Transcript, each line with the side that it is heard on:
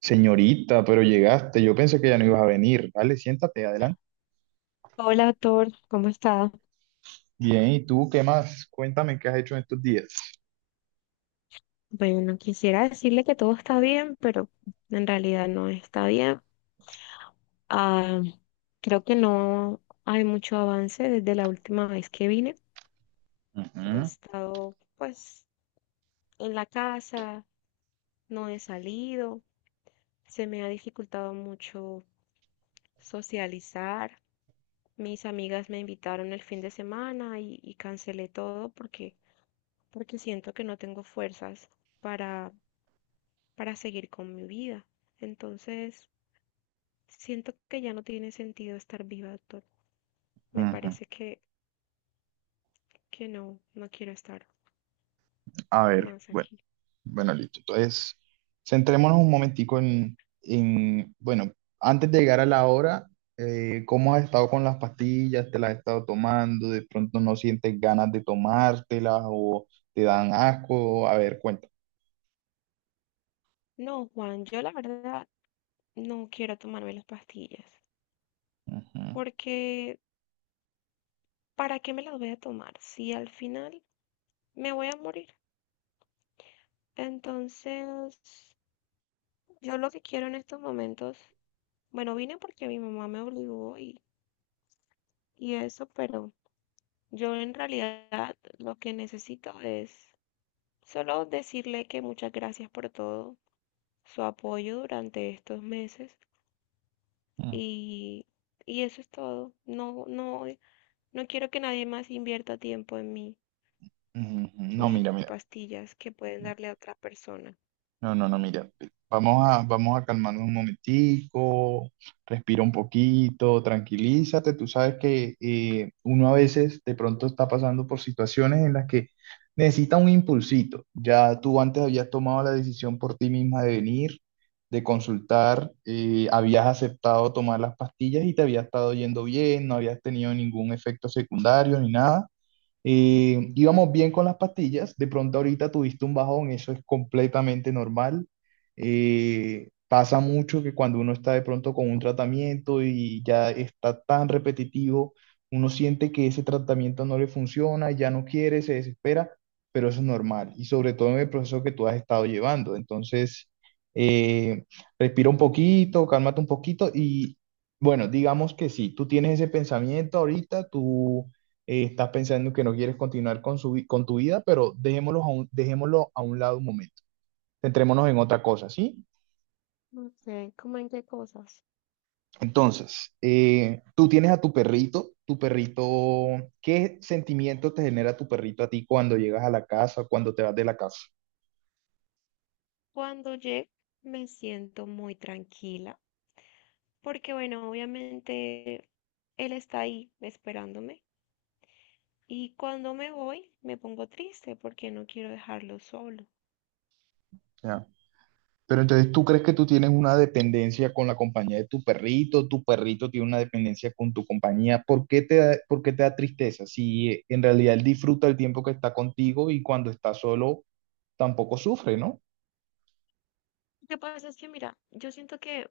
right: Señorita, pero llegaste. Yo pensé que ya no ibas a venir. Dale, siéntate, adelante.
left: Hola, Thor, ¿cómo está?
right: Bien, ¿y tú qué más? Cuéntame qué has hecho en estos días.
left: Bueno, quisiera decirle que todo está bien, pero en realidad no está bien. Ah, creo que no hay mucho avance desde la última vez que vine. He
right: Ujú,
left: estado, pues, en la casa, no he salido, se me ha dificultado mucho socializar. Mis amigas me invitaron el fin de semana y cancelé todo porque siento que no tengo fuerzas para, para seguir con mi vida. Entonces, siento que ya no tiene sentido estar viva, doctor. Me
right: ujú.
left: parece que no, no quiero estar
right: A ver,
left: más
right: bueno,
left: aquí.
right: bueno, listo. Entonces, centrémonos un momentico bueno, antes de llegar a la hora, ¿cómo has estado con las pastillas? ¿Te las has estado tomando? ¿De pronto no sientes ganas de tomártelas o te dan asco? A ver, cuéntame.
left: No, Juan, yo la verdad no quiero tomarme las pastillas,
right: Ujú,
left: porque ¿para qué me las voy a tomar si al final me voy a morir? Entonces, yo lo que quiero en estos momentos, bueno, vine porque mi mamá me obligó y eso, pero yo en realidad lo que necesito es solo decirle que muchas gracias por todo su apoyo durante estos meses
right: ujú,
left: y, y eso es todo. No, no, no quiero que nadie más invierta tiempo en mí,
right: ujú. No,
left: ni
right: mira, mira.
left: pastillas que pueden darle a otra persona.
right: No, no, no, mira, vamos a calmarnos un momentico, respira un poquito, tranquilízate. Tú sabes que uno a veces de pronto está pasando por situaciones en las que necesita un impulsito. Ya tú antes habías tomado la decisión por ti misma de venir, de consultar, habías aceptado tomar las pastillas y te había estado yendo bien, no habías tenido ningún efecto secundario ni nada. Íbamos bien con las pastillas, de pronto ahorita tuviste un bajón, eso es completamente normal. Pasa mucho que cuando uno está de pronto con un tratamiento y ya está tan repetitivo, uno siente que ese tratamiento no le funciona, ya no quiere, se desespera, pero eso es normal y sobre todo en el proceso que tú has estado llevando. Entonces, eh, respira un poquito, cálmate un poquito y bueno, digamos que sí, tú tienes ese pensamiento ahorita, tú estás pensando que no quieres continuar con tu vida, pero dejémoslo a un lado un momento. Centrémonos en otra cosa, ¿sí?
left: No sé, ¿cómo en qué cosas?
right: Entonces, tú tienes a tu perrito, ¿qué sentimiento te genera tu perrito a ti cuando llegas a la casa, cuando te vas de la casa?
left: Cuando llego me siento muy tranquila, porque bueno, obviamente él está ahí esperándome. Y cuando me voy, me pongo triste porque no quiero dejarlo solo.
right: Ya. Pero entonces, ¿tú crees que tú tienes una dependencia con la compañía de tu perrito? ¿Tu perrito tiene una dependencia con tu compañía? ¿Por qué te da tristeza? Si en realidad él disfruta el tiempo que está contigo y cuando está solo tampoco sufre, ¿no?
left: Lo que pasa es que, mira, yo siento que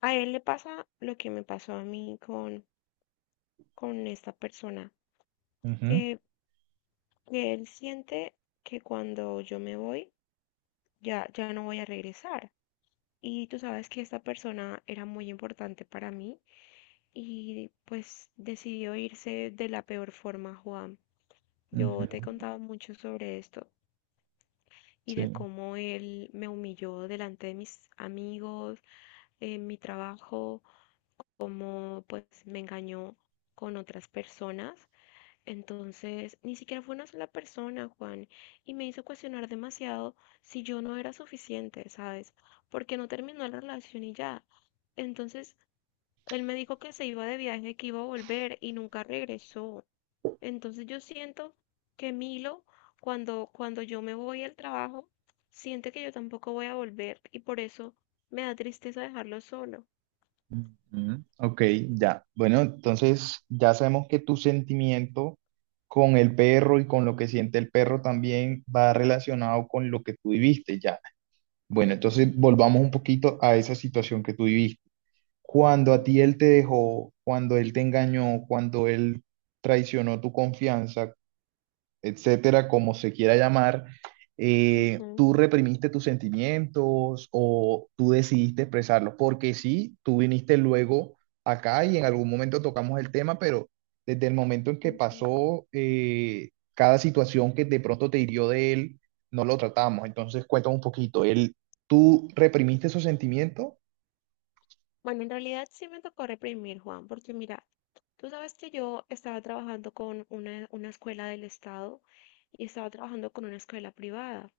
left: a él le pasa lo que me pasó a mí con esta persona,
right: Ujú,
left: que, que él siente que cuando yo me voy, ya, ya no voy a regresar. Y tú sabes que esta persona era muy importante para mí y pues decidió irse de la peor forma, Juan.
right: ujú,
left: Yo te he contado mucho sobre esto y de
right: sí.
left: cómo él me humilló delante de mis amigos, en mi trabajo, cómo pues me engañó con otras personas. Entonces, ni siquiera fue una sola persona, Juan, y me hizo cuestionar demasiado si yo no era suficiente, ¿sabes? Porque no terminó la relación y ya. Entonces, él me dijo que se iba de viaje, que iba a volver y nunca regresó. Entonces, yo siento que Milo, cuando yo me voy al trabajo, siente que yo tampoco voy a volver y por eso me da tristeza dejarlo solo.
right: Ujú. Ok, ya. Bueno, entonces, ya sabemos que tu sentimiento con el perro y con lo que siente el perro también va relacionado con lo que tú viviste, ya. Bueno, entonces volvamos un poquito a esa situación que tú viviste. Cuando a ti él
left: Ok.
right: te dejó, cuando él te engañó, cuando él traicionó tu confianza, etcétera, como se quiera llamar,
left: Ujú,
right: tú reprimiste tus sentimientos o tú decidiste expresarlos, porque sí, tú viniste luego acá y en algún momento tocamos el tema, pero desde el momento en que
left: ujú.
right: pasó cada situación que de pronto te hirió de él, no lo tratamos. Entonces, cuéntame un poquito, él, ¿tú reprimiste esos sentimientos?
left: Bueno, en realidad sí me tocó reprimir, Juan, porque mira, tú sabes que yo estaba trabajando con una escuela del Estado y estaba trabajando con una escuela privada.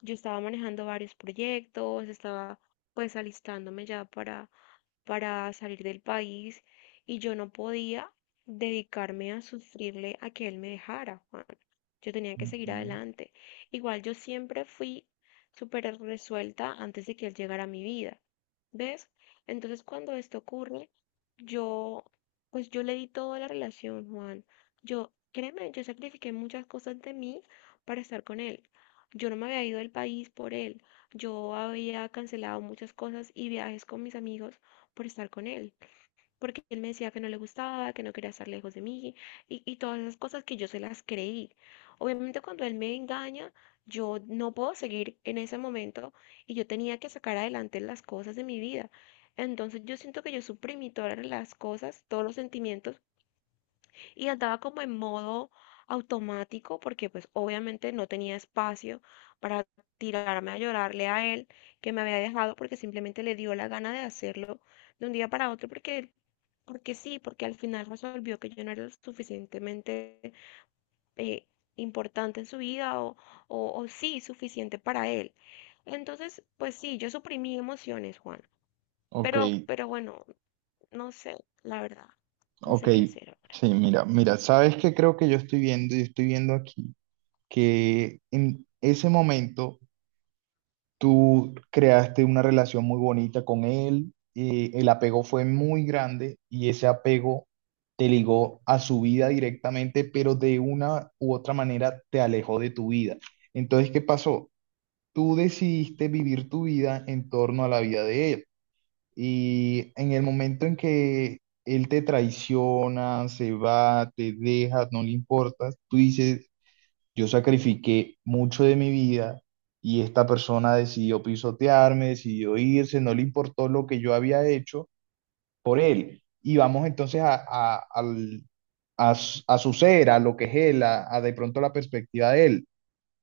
left: Yo estaba manejando varios proyectos, estaba pues alistándome ya para salir del país y yo no podía dedicarme a sufrirle a que él me dejara, Juan. Yo tenía que seguir
right: Ujú.
left: adelante. Igual yo siempre fui súper resuelta antes de que él llegara a mi vida, ¿ves? Entonces cuando esto ocurre, yo, pues yo le di toda la relación, Juan. Yo, créeme, yo sacrifiqué muchas cosas de mí para estar con él. Yo no me había ido del país por él. Yo había cancelado muchas cosas y viajes con mis amigos por estar con él, porque él me decía que no le gustaba, que no quería estar lejos de mí y todas esas cosas que yo se las creí. Obviamente cuando él me engaña, yo no puedo seguir en ese momento y yo tenía que sacar adelante las cosas de mi vida. Entonces yo siento que yo suprimí todas las cosas, todos los sentimientos y andaba como en modo automático porque pues obviamente no tenía espacio para tirarme a llorarle a él que me había dejado porque simplemente le dio la gana de hacerlo de un día para otro porque sí, porque al final resolvió que yo no era lo suficientemente eh, importante en su vida o sí, suficiente para él. Entonces, pues sí, yo suprimí emociones, Juan.
right: Ok,
left: Pero bueno, no sé, la verdad, no
right: ok,
left: sé qué hacer ahora.
right: sí, mira, mira, ¿sabes qué creo que yo estoy viendo? Yo estoy viendo aquí que en ese momento tú creaste una relación muy bonita con él, el apego fue muy grande y ese apego te ligó a su vida directamente, pero de una u otra manera te alejó de tu vida. Entonces, ¿qué pasó? Tú decidiste vivir tu vida en torno a la vida de él y en el momento en que él te traiciona, se va, te deja, no le importas, tú dices yo sacrifiqué mucho de mi vida y esta persona decidió pisotearme, decidió irse, no le importó lo que yo había hecho por él. Y vamos entonces a su ser, a lo que es él, a de pronto la perspectiva de él,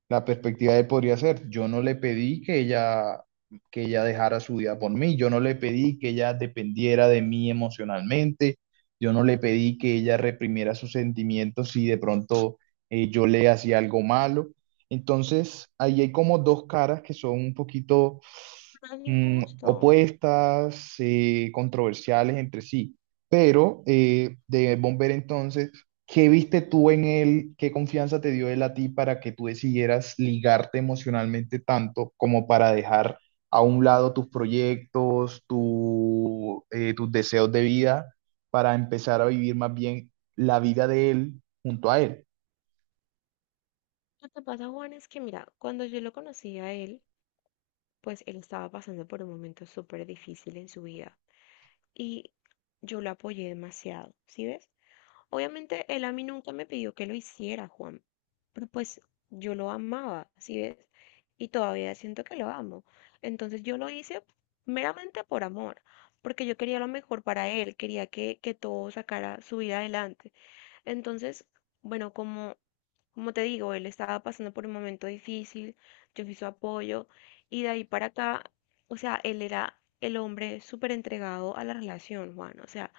right: la perspectiva de podría ser. Yo no le pedí que ella dejara su vida por mí, yo no le pedí que ella dependiera de mí emocionalmente, yo no le pedí que ella reprimiera sus sentimientos si de pronto yo le hacía algo malo. Entonces, ahí hay como dos caras que son un poquito
left: No es injusto.
right: opuestas, controversiales entre sí. Pero de Bomber entonces, ¿qué viste tú en él? ¿Qué confianza te dio él a ti para que tú decidieras ligarte emocionalmente tanto como para dejar a un lado tus proyectos, tus deseos de vida, para empezar a vivir más bien la vida de él junto a él?
left: Lo que pasa, Juan, es que mira, cuando yo lo conocí a él, pues él estaba pasando por un momento súper difícil en su vida y yo lo apoyé demasiado, ¿sí ves? Obviamente él a mí nunca me pidió que lo hiciera, Juan, pero pues yo lo amaba, ¿sí ves? Y todavía siento que lo amo. Entonces yo lo hice meramente por amor, porque yo quería lo mejor para él, quería que todo sacara su vida adelante. Entonces, bueno, como te digo, él estaba pasando por un momento difícil, yo fui su apoyo y de ahí para acá, o sea, él era el hombre súper entregado a la relación, Juan. O sea,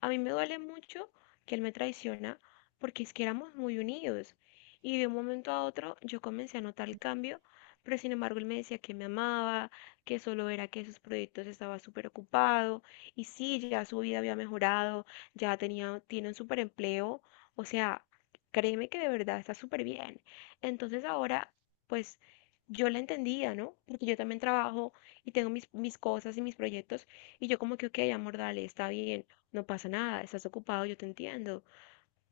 left: a mí me duele mucho que él me traiciona porque es que éramos muy unidos y de un momento a otro yo comencé a notar el cambio, pero sin embargo él me decía que me amaba, que solo era que sus proyectos estaba súper ocupado y sí, ya su vida había mejorado, ya tenía, tiene un súper empleo, o sea... Créeme que de verdad está súper bien. Entonces ahora, pues yo la entendía, ¿no? Porque yo también trabajo y tengo mis cosas y mis proyectos y yo como que, ok, amor, dale, está bien, no pasa nada, estás ocupado, yo te entiendo.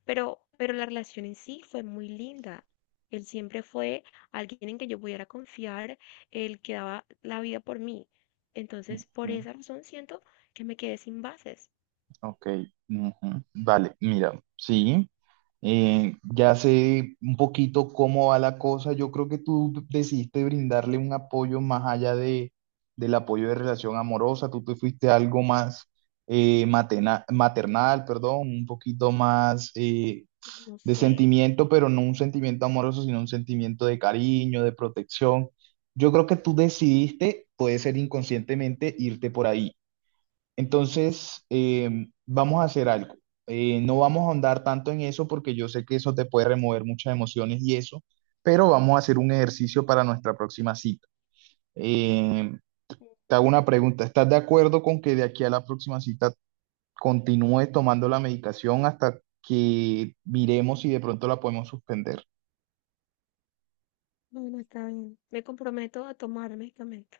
left: Pero la relación en sí fue muy linda. Él siempre fue alguien en que yo pudiera confiar, el que daba la vida por mí. Entonces, por esa razón siento que me quedé sin bases.
right: Ok, ujú, vale, mira, sí, ya sé un poquito cómo va la cosa. Yo creo que tú decidiste brindarle un apoyo más allá del apoyo de relación amorosa. Tú te fuiste a algo más maternal, perdón, un poquito más
left: No
right: de
left: sé.
right: sentimiento, pero no un sentimiento amoroso, sino un sentimiento de cariño, de protección. Yo creo que tú decidiste, puede ser inconscientemente, irte por ahí. Entonces, vamos a hacer algo. No vamos a ahondar tanto en eso porque yo sé que eso te puede remover muchas emociones y eso, pero vamos a hacer un ejercicio para nuestra próxima cita. Eh, Te hago una pregunta. ¿Estás de acuerdo con que de aquí a la próxima cita continúes tomando la medicación hasta que miremos si de pronto la podemos suspender?
left: Bueno, está bien. Me comprometo a tomar medicamentos.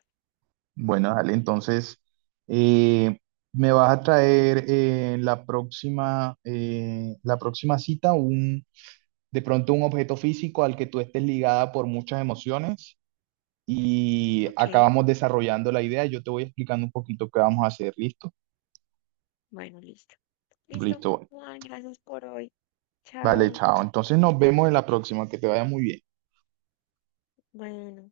right: Bueno, dale, entonces, eh, me vas a traer la próxima cita un de pronto un objeto físico al que tú estés ligada por muchas emociones y
left: Ok,
right: acabamos desarrollando la idea. Yo te voy explicando un poquito qué vamos a hacer, ¿listo?
left: bueno, listo. Listo,
right: Listo, bueno.
left: Juan, gracias por hoy.
right: Vale,
left: Chao.
right: chao. Entonces nos vemos en la próxima, que te vaya muy bien.
left: Bueno.